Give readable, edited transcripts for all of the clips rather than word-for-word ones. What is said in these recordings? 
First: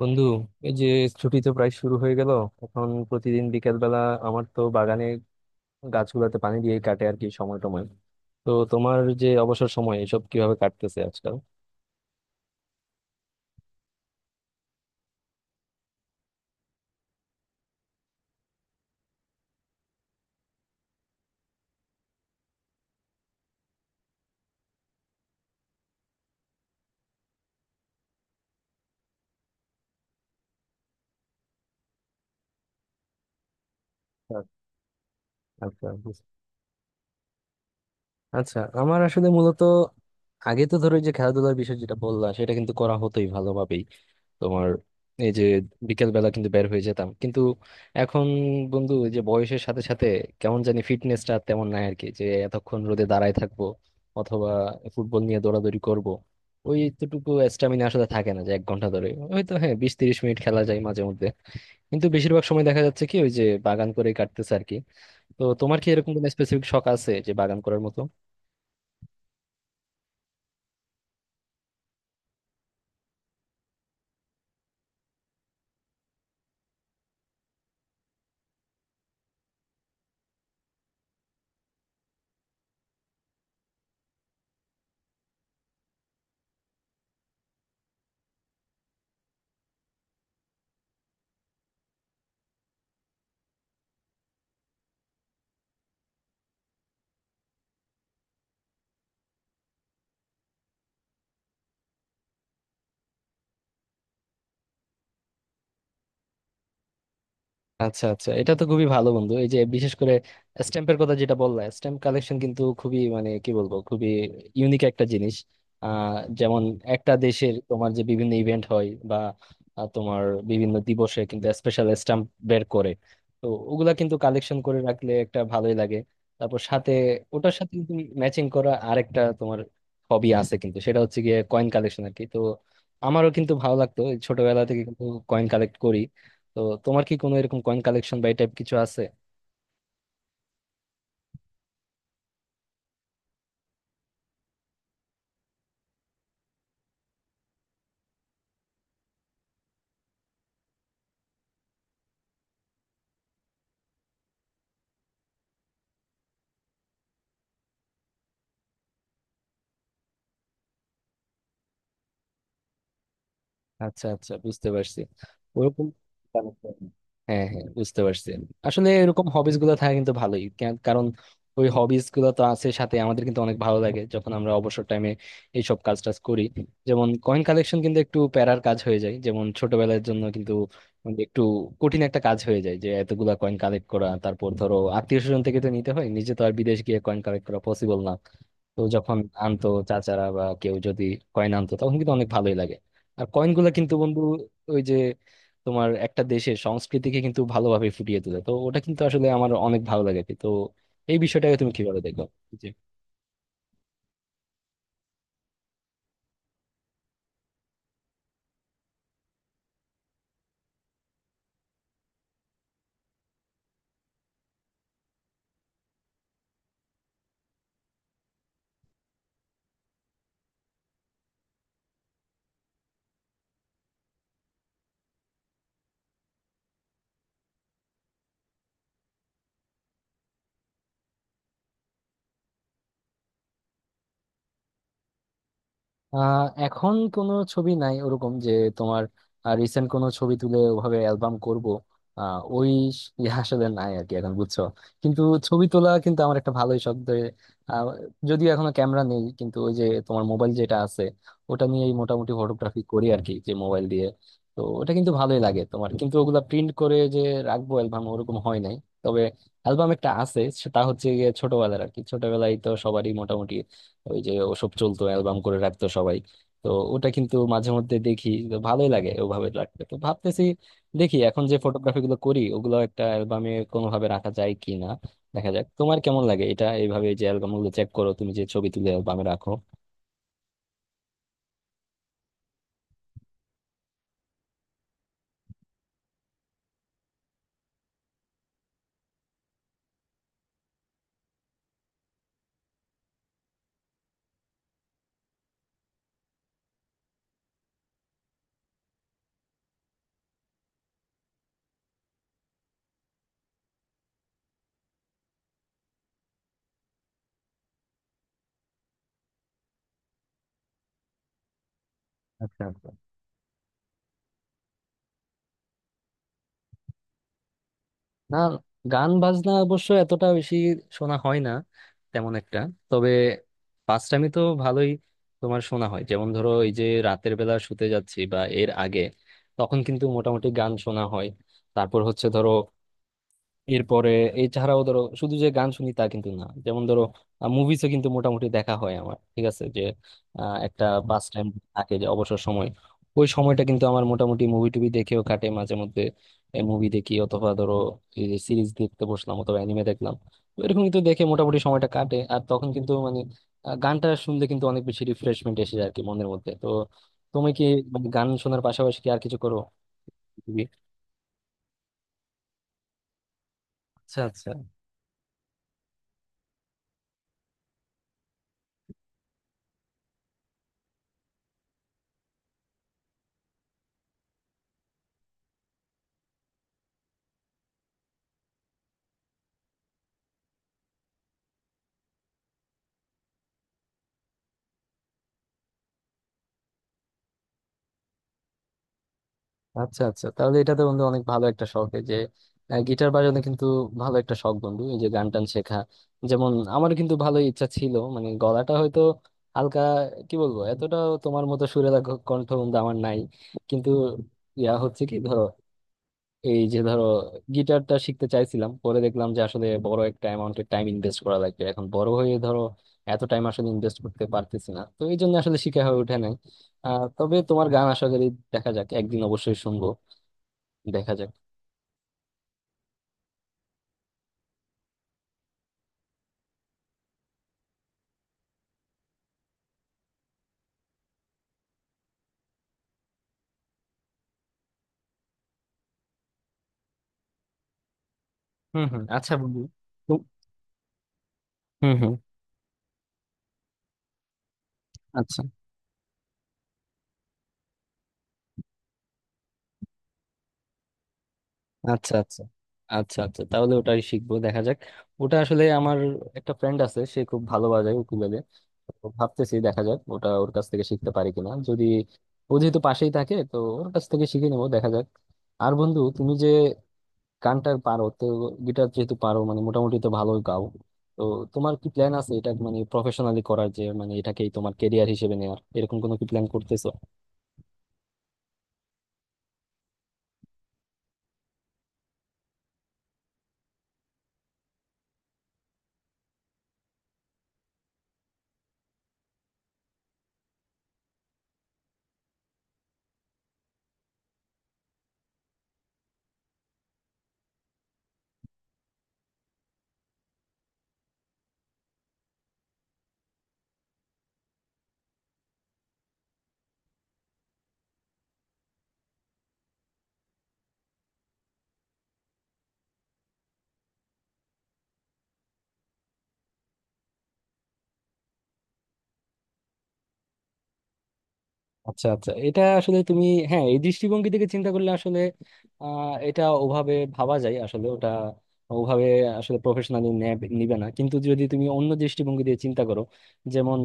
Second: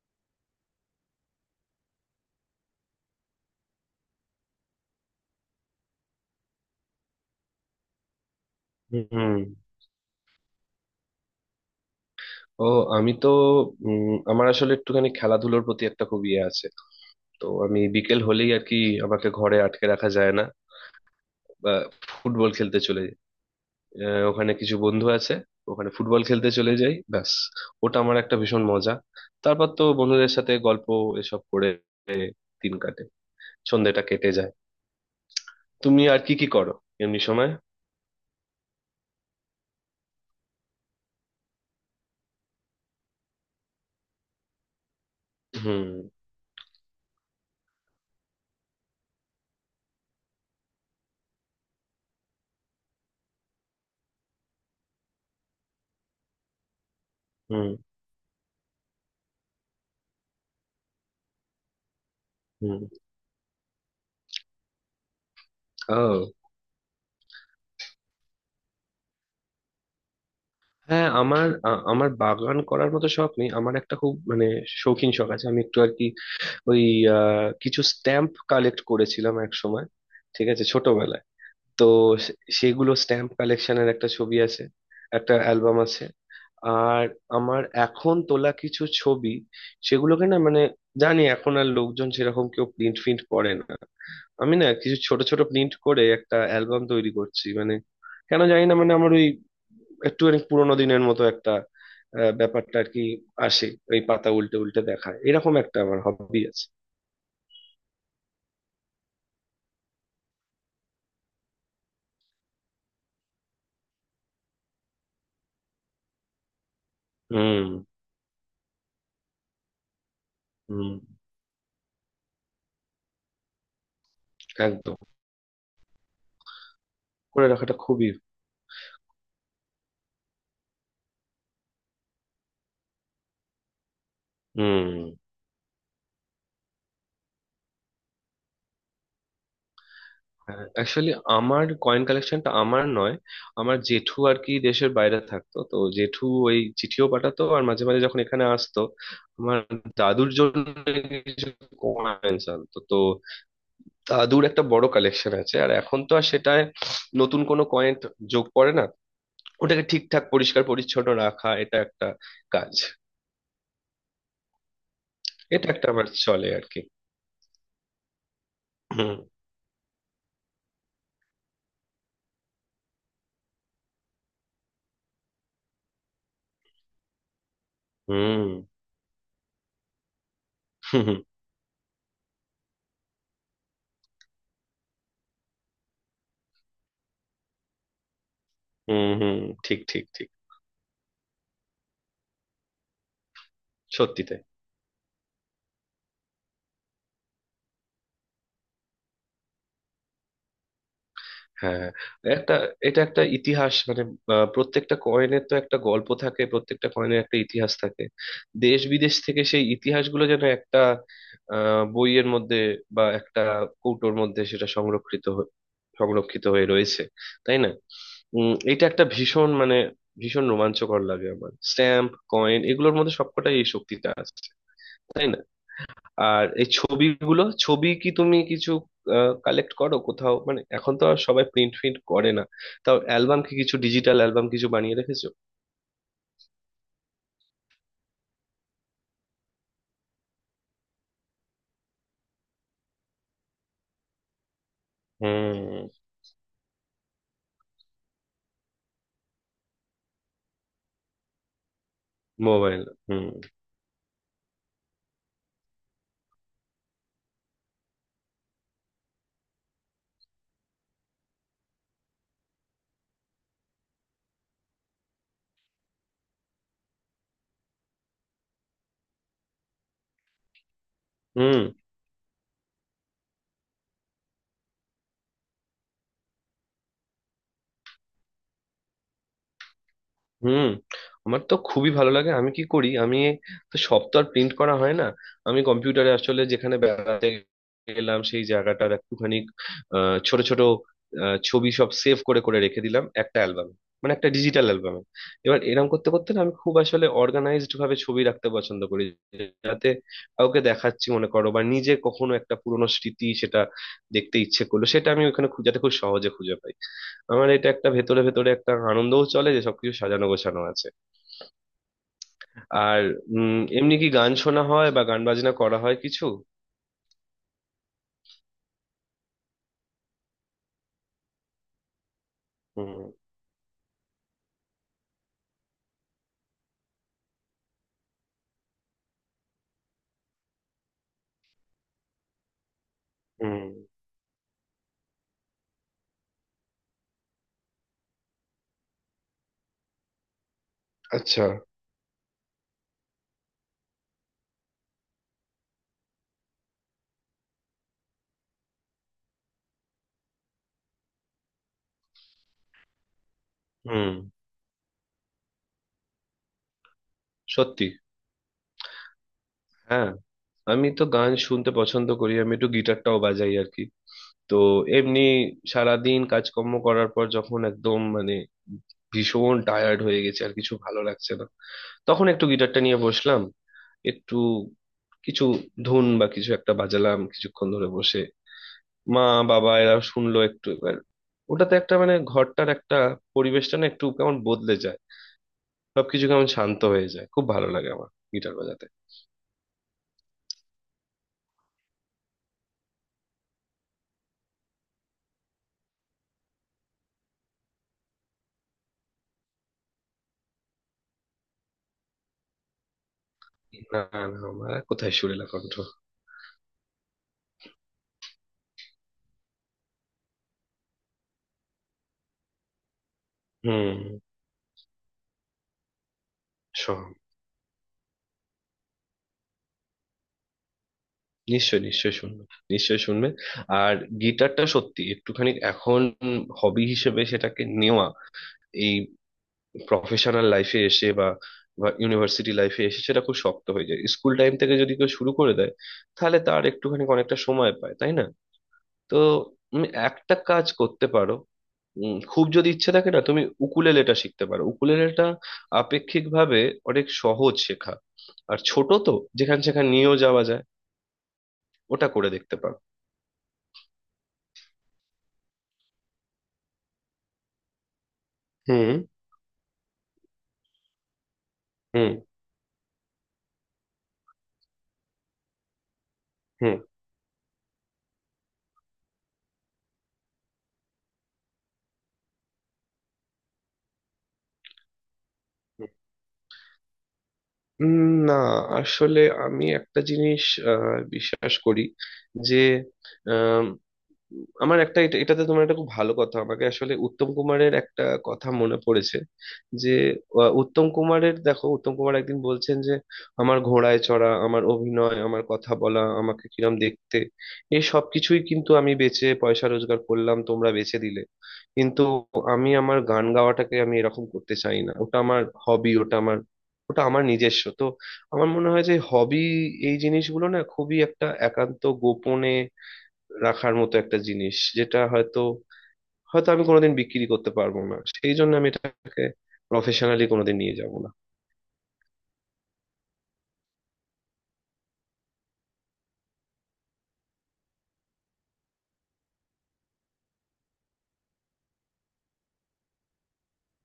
বন্ধু, এই যে ছুটি তো প্রায় শুরু হয়ে গেল। এখন প্রতিদিন বিকেল বেলা আমার তো বাগানে গাছগুলোতে পানি দিয়ে কাটে আর কি, সময় টময়। তো তোমার যে হুম। অবসর সময়, এসব কিভাবে কাটতেছে আজকাল? ও, আমি তো উম, আমার আসলে একটুখানি খেলাধুলোর প্রতি একটা খুব ইয়ে আছে। তো আমি বিকেল হলেই আর কি আমাকে ঘরে আটকে রাখা যায় না, বা ফুটবল খেলতে চলে যাই। ওখানে কিছু বন্ধু আছে, ওখানে ফুটবল খেলতে চলে যাই ব্যাস। ওটা আমার একটা ভীষণ মজা। তারপর তো বন্ধুদের সাথে গল্প, এসব করে দিন কাটে, সন্ধ্যেটা কেটে যায়। আচ্ছা, তুমি আর কি কি করো এমনি সময়? আচ্ছা, আমার আসলে মূলত আগে তো ধরো এই যে খেলাধুলার বিষয় যেটা বললা, সেটা কিন্তু করা হতোই ভালোভাবেই। তোমার এই যে হুম। বিকেল বেলা কিন্তু বের হয়ে যেতাম, কিন্তু এখন, বন্ধু, এই যে বয়সের সাথে সাথে কেমন জানি ফিটনেসটা তেমন নাই আর কি, যে এতক্ষণ রোদে দাঁড়ায় থাকবো অথবা ফুটবল নিয়ে দৌড়াদৌড়ি করব। ওই এতটুকু হুম। স্ট্যামিনা আসলে থাকে না যে 1 ঘন্টা ধরে, হয়তো হ্যাঁ 20-30 মিনিট খেলা যায় মাঝে মধ্যে। কিন্তু বেশিরভাগ সময় হুম। দেখা যাচ্ছে কি, ওই যে বাগান করেই কাটতেছে আর কি। তো তোমার কি এরকম কোনো ও, স্পেসিফিক শখ আছে, যে বাগান করার মতো? হ্যাঁ, আমার বাগান করার মতো শখ নেই, আমার একটা খুব মানে শৌখিন শখ আছে। আমি একটু আর কি ওই কিছু স্ট্যাম্প কালেক্ট করেছিলাম এক সময়, ঠিক আছে, ছোটবেলায়। তো সেগুলো স্ট্যাম্প কালেকশনের একটা ছবি আছে, একটা অ্যালবাম আছে। আর আমার এখন তোলা কিছু ছবি, সেগুলোকে না মানে, জানি এখন আর লোকজন সেরকম কেউ প্রিন্ট ফিন্ট করে না, আমি না কিছু ছোট ছোট প্রিন্ট করে একটা অ্যালবাম তৈরি করছি। মানে কেন জানি না, মানে আমার ওই একটুখানি পুরোনো দিনের মতো একটা ব্যাপারটা আর কি আসে। ওই পাতা উল্টে উল্টে দেখা, এরকম একটা আমার হবি আছে। আচ্ছা আচ্ছা, এটা তো খুবই ভালো, বন্ধু। এই যে বিশেষ করে স্ট্যাম্পের কথা যেটা বললা, স্ট্যাম্প কালেকশন কিন্তু খুবই, মানে কি বলবো, খুবই ইউনিক একটা জিনিস। যেমন একটা দেশের হুম। তোমার যে বিভিন্ন ইভেন্ট হয়, বা তোমার বিভিন্ন হুম। দিবসে কিন্তু স্পেশাল স্ট্যাম্প বের করে। তো ওগুলা কিন্তু কালেকশন করে একদম। রাখলে একটা ভালোই লাগে। তারপর সাথে করে ওটার সাথে রাখাটা তুমি খুবই। ম্যাচিং করা আরেকটা তোমার হবি আছে কিন্তু, সেটা হচ্ছে গিয়ে কয়েন কালেকশন আর কি। তো আমারও কিন্তু ভালো লাগতো, এই ছোটবেলা থেকে কিন্তু হুম। কয়েন কালেক্ট করি। তো তোমার কি কোনো এরকম কয়েন কালেকশন বা এই টাইপ কিছু আছে? অ্যাকচুয়ালি আমার কয়েন কালেকশনটা আমার নয়, আমার জেঠু আর কি দেশের বাইরে থাকতো, তো জেঠু ওই চিঠিও পাঠাতো আর মাঝে মাঝে যখন এখানে আসতো আমার দাদুর জন্য কিছু কয়েন আনতো। তো দাদুর একটা বড় কালেকশন আছে, আর এখন তো আর সেটায় নতুন কোনো কয়েন যোগ পড়ে না। ওটাকে ঠিকঠাক পরিষ্কার পরিচ্ছন্ন রাখা, এটা একটা কাজ। আচ্ছা আচ্ছা, বুঝতে পারছি। এটা ওরকম একটা আমার চলে আর কি। হ্যাঁ হ্যাঁ, বুঝতে পারছি। আসলে হুম। এরকম হবিস গুলো থাকা কিন্তু ভালোই, কারণ ওই হবিস গুলো তো আছে সাথে আমাদের, কিন্তু অনেক ভালো লাগে যখন আমরা অবসর টাইমে এইসব কাজ টাজ করি। যেমন কয়েন কালেকশন কিন্তু একটু হুম। প্যারার কাজ হয়ে যায়, যেমন ছোটবেলার জন্য কিন্তু হুম। মানে হুম। একটু কঠিন একটা কাজ হয়ে যায়, যে এতগুলা কয়েন কালেক্ট করা। তারপর ধরো আত্মীয় স্বজন থেকে তো নিতে হয়, নিজে তো আর বিদেশ গিয়ে কয়েন কালেক্ট করা পসিবল না। তো হুম। যখন হুম, আনতো ঠিক ঠিক চাচারা ঠিক। বা কেউ যদি কয়েন আনতো, তখন কিন্তু অনেক ভালোই লাগে। আর কয়েনগুলো কিন্তু, বন্ধু, সত্যি তাই। ওই যে তোমার একটা দেশের সংস্কৃতিকে কিন্তু ভালোভাবে ফুটিয়ে তোলে। তো ওটা কিন্তু আসলে আমার অনেক ভালো লাগে। তো এই বিষয়টাকে তুমি হ্যাঁ, কিভাবে দেখো? একটা, এটা একটা ইতিহাস মানে। প্রত্যেকটা কয়েনের তো একটা গল্প থাকে, প্রত্যেকটা কয়েনের একটা ইতিহাস থাকে। দেশ বিদেশ থেকে সেই ইতিহাসগুলো যেন একটা বইয়ের মধ্যে বা একটা কৌটোর মধ্যে সেটা সংরক্ষিত হয়ে রয়েছে, তাই না? উম, এটা একটা ভীষণ মানে ভীষণ রোমাঞ্চকর লাগে আমার। স্ট্যাম্প কয়েন এগুলোর মধ্যে সবকটাই এই শক্তিটা আছে, তাই না? আর এই ছবিগুলো, ছবি কি তুমি কিছু কালেক্ট করো কোথাও? মানে এখন তো আর সবাই প্রিন্ট ফ্রিন্ট করে না, তাও অ্যালবাম কি কিছু ডিজিটাল অ্যালবাম কিছু বানিয়ে রেখেছো? এখন কোনো ছবি নাই, ওরকম যে তোমার রিসেন্ট কোনো ছবি তুলে ওভাবে অ্যালবাম করব। আহ, ওই স- ইয়ে আসলে নাই আর কি এখন, বুঝছো? কিন্তু ছবি হুম। তোলা কিন্তু আমার একটা ভালোই শখ আহ, যদিও এখনো ক্যামেরা নেই, কিন্তু ওই যে তোমার মোবাইল যেটা আছে, ওটা নিয়েই মোটামুটি ফটোগ্রাফি মোবাইল। করি আর হুম। কি, যে মোবাইল দিয়ে। তো ওটা কিন্তু ভালোই লাগে। তোমার কিন্তু ওগুলা প্রিন্ট করে যে রাখবো অ্যালবাম, ওরকম হয় নাই। তবে অ্যালবাম একটা আছে, সেটা হচ্ছে গিয়ে ছোটবেলার আর কি। ছোটবেলায় তো সবারই মোটামুটি ওই যে ওসব চলতো, অ্যালবাম করে রাখতো সবাই। তো ওটা কিন্তু মাঝে মধ্যে দেখি, তো ভালোই লাগে ওভাবে রাখতে। তো ভাবতেছি, দেখি এখন যে হুম। ফটোগ্রাফি গুলো করি ওগুলো একটা অ্যালবামে কোনোভাবে রাখা যায় কি না। দেখা যাক। তোমার কেমন লাগে এটা এইভাবে, যে অ্যালবাম গুলো চেক করো তুমি যে ছবি তুলে অ্যালবামে রাখো? হুম। আমার তো খুবই ভালো লাগে। আমি কি করি, আমি তো সব তো আর প্রিন্ট করা হয় না, আমি কম্পিউটারে আসলে যেখানে বেড়াতে গেলাম সেই জায়গাটার একটুখানি ছোট ছোট ছবি সব সেভ করে করে রেখে দিলাম একটা অ্যালবাম, মানে একটা ডিজিটাল অ্যালবামে। এবার এরকম করতে করতে না আমি খুব আসলে অর্গানাইজড ভাবে ছবি রাখতে পছন্দ করি, যাতে কাউকে দেখাচ্ছি মনে করো বা নিজে কখনো একটা পুরোনো স্মৃতি সেটা দেখতে ইচ্ছে করলো, সেটা আমি ওখানে যাতে খুব সহজে খুঁজে পাই। আমার এটা একটা ভেতরে ভেতরে একটা আনন্দও চলে যে সবকিছু সাজানো গোছানো আছে। আচ্ছা। আর উম, এমনি কি গান শোনা হয় বা গান বাজনা করা হয় কিছু? না, গান বাজনা অবশ্য এতটা বেশি শোনা হয় না তেমন একটা। তবে হুম। পাঁচটামি তো ভালোই তোমার শোনা হয়, যেমন ধরো এই যে রাতের বেলা শুতে যাচ্ছি বা এর আগে, তখন কিন্তু মোটামুটি গান শোনা হয়। তারপর হচ্ছে ধরো হুম। এরপরে, এছাড়াও ধরো শুধু যে গান শুনি তা কিন্তু না, যেমন ধরো মুভিজও কিন্তু মোটামুটি দেখা হয় আমার। ঠিক আছে, যে একটা পাস আচ্ছা। টাইম থাকে, যে অবসর সময় ওই সময়টা কিন্তু আমার মোটামুটি মুভি টুভি দেখেও কাটে মাঝে মধ্যে। মুভি দেখি অথবা ধরো এই যে সিরিজ দেখতে বসলাম, অথবা অ্যানিমে দেখলাম। তো এরকম কিন্তু দেখে মোটামুটি সময়টা কাটে। আর তখন কিন্তু মানে গানটা হুম। শুনলে কিন্তু অনেক বেশি রিফ্রেশমেন্ট এসে যায় আর কি মনের মধ্যে। তো তুমি কি, সত্যি। মানে গান শোনার পাশাপাশি কি আর কিছু করো? হ্যাঁ, আমি তো গান শুনতে পছন্দ করি, আমি একটু গিটারটাও বাজাই আর কি। আচ্ছা আচ্ছা। তো এমনি সারাদিন কাজকর্ম করার পর যখন একদম মানে ভীষণ টায়ার্ড হয়ে গেছে আর কিছু ভালো লাগছে না, তখন একটু গিটারটা নিয়ে বসলাম, একটু কিছু ধুন বা কিছু একটা বাজালাম কিছুক্ষণ ধরে বসে। মা বাবা এরা শুনলো একটু। এবার ওটাতে একটা মানে ঘরটার একটা পরিবেশটা না একটু কেমন বদলে যায়, সবকিছু কেমন শান্ত হয়ে যায়। খুব ভালো লাগে আমার গিটার বাজাতে। আচ্ছা আচ্ছা, তাহলে এটা তো, বন্ধু, অনেক ভালো একটা শখ। এই যে গিটার বাজানো কিন্তু ভালো একটা শখ, বন্ধু। এই যে গান টান শেখা, যেমন আমারও কিন্তু ভালো ইচ্ছা ছিল। মানে গলাটা হয়তো হালকা, কি বলবো, এতটা তোমার মতো সুরেলা কণ্ঠ, বন্ধু, আমার নাই। কিন্তু না, না, আমার আর হচ্ছে কোথায় কি ধরো, সুরেলা কণ্ঠ। এই যে ধরো গিটারটা শিখতে চাইছিলাম, পরে দেখলাম যে আসলে বড় একটা অ্যামাউন্টের টাইম ইনভেস্ট করা লাগবে। এখন বড় হয়ে ধরো এত টাইম আসলে ইনভেস্ট হুম। করতে পারতেছি না, তো এই জন্য আসলে শিখা হয়ে ওঠে নাই। আহ, শোন। তবে তোমার গান আশা করি দেখা যাক একদিন অবশ্যই শুনবো। দেখা যাক। নিশ্চয় নিশ্চয় শুনবে, নিশ্চয় শুনবে। আর গিটারটা সত্যি একটুখানি এখন হবি হিসেবে সেটাকে নেওয়া, এই প্রফেশনাল লাইফে এসে বা বা ইউনিভার্সিটি লাইফে এসে সেটা খুব শক্ত হয়ে যায়। স্কুল টাইম থেকে যদি কেউ শুরু করে দেয় তাহলে তার একটুখানি অনেকটা সময় পায়, তাই না? হুম হুম, তো আচ্ছা বন্ধু। তুমি তো- একটা কাজ করতে পারো, হুম হুম। খুব যদি ইচ্ছে থাকে না, তুমি উকুলেলেটা শিখতে পারো। উকুলেলেটা আচ্ছা আপেক্ষিকভাবে অনেক সহজ শেখা, আর ছোট তো, যেখান সেখান নিয়েও যাওয়া যায়। ওটা আচ্ছা। করে আচ্ছা দেখতে পারো। আচ্ছা, আচ্ছা, তাহলে ওটাই শিখবো, দেখা যাক। ওটা আসলে আমার একটা ফ্রেন্ড আছে, সে খুব ভালো বাজায় উকুলেলে। হুম। তো ভাবতেছি দেখা যাক ওটা ওর কাছ থেকে শিখতে পারি কিনা, যদি হুম। ও যেহেতু পাশেই থাকে তো ওর কাছ থেকে শিখে নেবো, দেখা যাক। আর বন্ধু, তুমি যে হুম। গানটার পারো তো, গিটার যেহেতু পারো, মানে মোটামুটি তো ভালোই গাও। তো তোমার কি প্ল্যান আছে এটা মানে প্রফেশনালি করার, যে মানে এটাকেই তোমার কেরিয়ার হিসেবে নেওয়ার, হুম। এরকম কোনো কি প্ল্যান করতেছো? না, আসলে আমি একটা জিনিস আহ, বিশ্বাস করি যে আমার একটা এটাতে তোমার একটা খুব ভালো কথা, আমাকে আসলে উত্তম কুমারের একটা কথা মনে পড়েছে। যে উত্তম কুমারের, দেখো, উত্তম কুমার একদিন বলছেন যে আমার ঘোড়ায় চড়া, আমার অভিনয়, আমার কথা বলা, আমাকে কিরম দেখতে, এই সব কিছুই কিন্তু আমি বেচে পয়সা রোজগার করলাম, তোমরা বেচে দিলে। কিন্তু আমি আমার গান গাওয়াটাকে আমি এরকম করতে চাই না। ওটা আমার হবি, ওটা আমার, ওটা আমার নিজস্ব। তো আমার মনে হয় যে হবি এই জিনিসগুলো না খুবই একটা একান্ত গোপনে রাখার মতো একটা জিনিস। যেটা হয়তো, হয়তো আমি কোনোদিন বিক্রি করতে পারবো না, সেই জন্য আমি এটাকে প্রফেশনালি কোনোদিন নিয়ে যাব না। আচ্ছা আচ্ছা, এটা আসলে তুমি, হ্যাঁ, এই দৃষ্টিভঙ্গি থেকে চিন্তা করলে আসলে আহ, এটা ওভাবে ভাবা যায়। আসলে ওটা ওভাবে আসলে প্রফেশনালি নিবে না, কিন্তু যদি তুমি অন্য দৃষ্টিভঙ্গি দিয়ে চিন্তা করো, যেমন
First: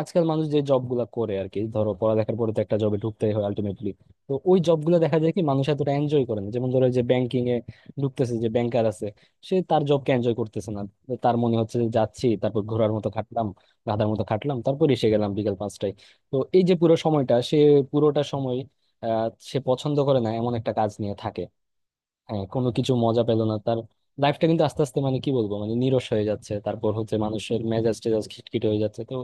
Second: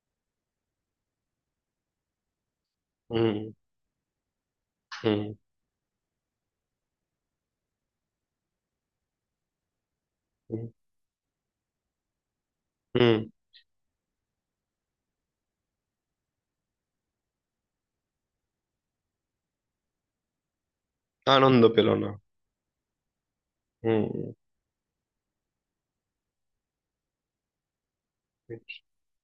আজকাল মানুষ যে জব গুলা করে আর কি, ধরো পড়ালেখার পরে তো একটা জবে ঢুকতেই হুম। হয় আলটিমেটলি। তো ওই জব গুলো দেখা হুম। যায় কি, মানুষ এতটা এনজয় করে না। যেমন ধরো যে ব্যাংকিং এ ঢুকতেছে, যে ব্যাংকার আছে, সে তার জবকে এনজয় হুম। করতেছে না। তার মনে হচ্ছে যে যাচ্ছি, তারপর ঘোড়ার মতো হুম। খাটলাম, গাধার মতো খাটলাম, তারপর এসে গেলাম বিকেল 5টায়। তো এই যে পুরো সময়টা সে পুরোটা সময় আহ, সে পছন্দ করে না এমন একটা কাজ নিয়ে থাকে। আনন্দ পেল না। হ্যাঁ, কোনো কিছু মজা পেল না তার। হুম। লাইফটা কিন্তু আস্তে আস্তে, মানে কি বলবো, মানে নিরস হয়ে যাচ্ছে। তারপর হচ্ছে মানুষের মেজাজ টেজাজ খিটখিটে হয়ে যাচ্ছে। তো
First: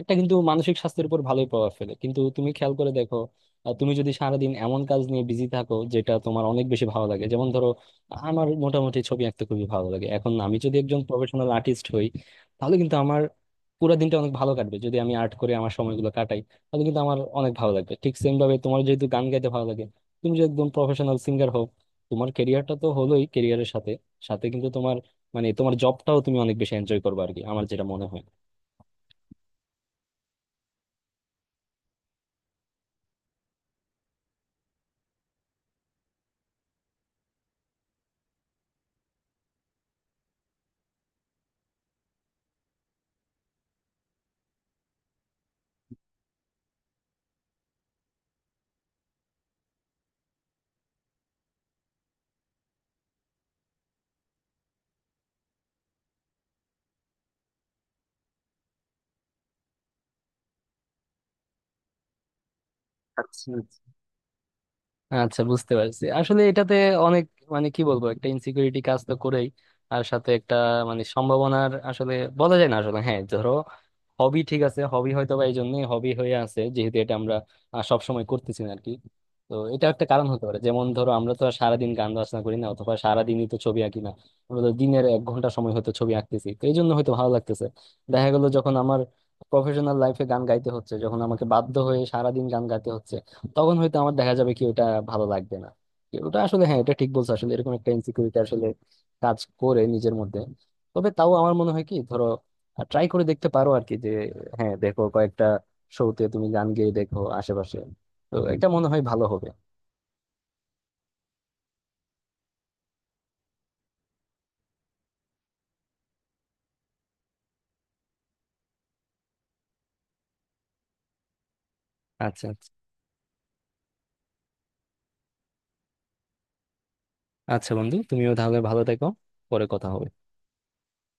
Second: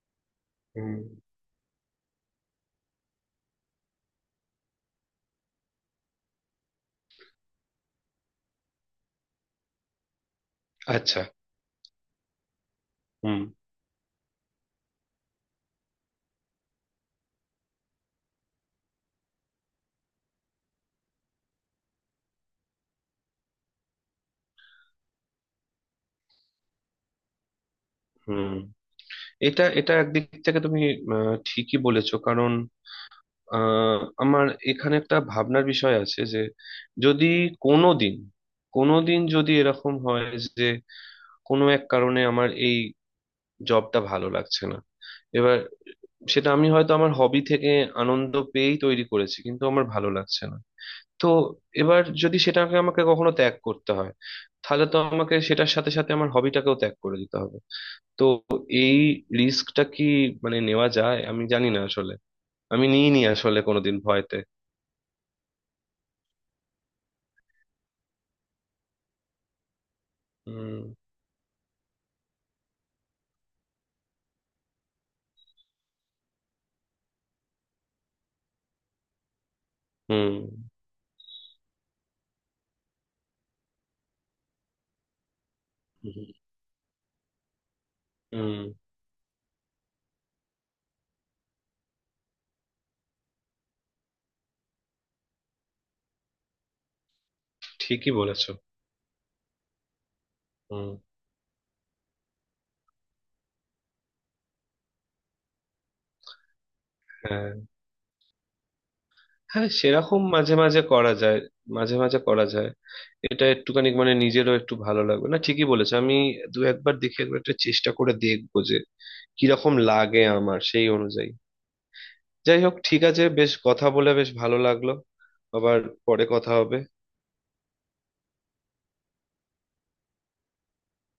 একটা কিন্তু মানসিক হুম। স্বাস্থ্যের উপর ভালোই প্রভাব ফেলে কিন্তু, তুমি খেয়াল করে দেখো। তুমি যদি সারাদিন এমন কাজ নিয়ে বিজি থাকো যেটা তোমার অনেক বেশি ভালো লাগে, যেমন ধরো আমার মোটামুটি ছবি আঁকতে খুবই ভালো লাগে, এখন আমি যদি একজন আচ্ছা। প্রফেশনাল আর্টিস্ট হই, তাহলে কিন্তু আমার হুম। পুরো দিনটা অনেক ভালো কাটবে, যদি আমি আর্ট করে আমার সময়গুলো কাটাই। তাহলে কিন্তু আমার অনেক ভালো লাগবে। ঠিক সেম ভাবে তোমার যেহেতু গান গাইতে ভালো লাগে, তুমি যদি একদম প্রফেশনাল সিঙ্গার হও, তোমার কেরিয়ারটা তো হলোই, কেরিয়ারের সাথে সাথে কিন্তু তোমার, মানে তোমার জবটাও তুমি অনেক বেশি এনজয় করবে আর কি। আমার যেটা মনে হুম। এটা এটা একদিক থেকে তুমি ঠিকই বলেছো, কারণ আহ, আমার এখানে একটা ভাবনার বিষয় আছে যে যদি কোনোদিন, কোনোদিন যদি এরকম হয় যে কোনো এক কারণে আমার এই জবটা ভালো লাগছে না, এবার সেটা আমি হয়তো আমার হবি থেকে আনন্দ পেয়েই তৈরি করেছি, কিন্তু আমার ভালো লাগছে না। তো এবার যদি সেটাকে আমাকে কখনো ত্যাগ করতে হয় তাহলে তো আমাকে সেটার সাথে সাথে আমার হবিটাকেও ত্যাগ করে দিতে হবে। তো এই রিস্কটা কি মানে নেওয়া যায়, আমি জানি না আসলে, আমি নিইনি আসলে হয়। কোনোদিন ভয়তে। আচ্ছা, বুঝতে পারছি আসলে এটাতে অনেক, মানে কি বলবো, একটা ইনসিকিউরিটি কাজ তো করেই। আর সাথে একটা, হুম। মানে সম্ভাবনার আসলে বলা যায় না আসলে, হ্যাঁ ধরো হবি ঠিক আছে, হবি হয়তো বা এই জন্যই হবি হয়ে আছে, যেহেতু এটা আমরা সবসময় করতেছি না আর কি। তো এটা একটা কারণ হুম। হতে পারে। যেমন ধরো আমরা তো আর সারাদিন গান বাজনা করি না, অথবা সারাদিনই তো ছবি আঁকি না। আমরা তো দিনের 1 ঘন্টা সময় হয়তো ছবি হুম। আঁকতেছি, তো এই জন্য হয়তো ভালো লাগতেছে। দেখা গেলো হুম, যখন আমার প্রফেশনাল লাইফে গান গাইতে হচ্ছে, যখন আমাকে বাধ্য হয়ে সারাদিন গান গাইতে হচ্ছে, তখন হয়তো আমার দেখা যাবে কি ওটা ভালো লাগবে না। কি ওটা আসলে, হ্যাঁ, এটা ঠিক বলছো আসলে, এরকম একটা ঠিকই ইনসিকিউরিটি বলেছো। আসলে কাজ করে নিজের মধ্যে। হুম। তবে তাও আমার মনে হয় কি, ধরো ট্রাই করে দেখতে পারো আর কি, যে হ্যাঁ দেখো কয়েকটা শোতে তুমি গান গেয়ে দেখো হ্যাঁ। আশেপাশে। তো এটা মনে হয় ভালো হবে। হ্যাঁ, সেরকম মাঝে মাঝে করা যায়, মাঝে মাঝে করা যায়। এটা একটুখানি মানে নিজেরও একটু ভালো লাগবে না, ঠিকই বলেছে। আমি দু একবার দেখে, একবার একটা চেষ্টা করে দেখবো যে কিরকম লাগে আমার, সেই অনুযায়ী। আচ্ছা যাই আচ্ছা, হোক, ঠিক আছে, বেশ কথা বলে বেশ ভালো লাগলো। আবার পরে কথা হবে। আচ্ছা বন্ধু, তুমিও তাহলে ভালো থেকো। পরে কথা হবে।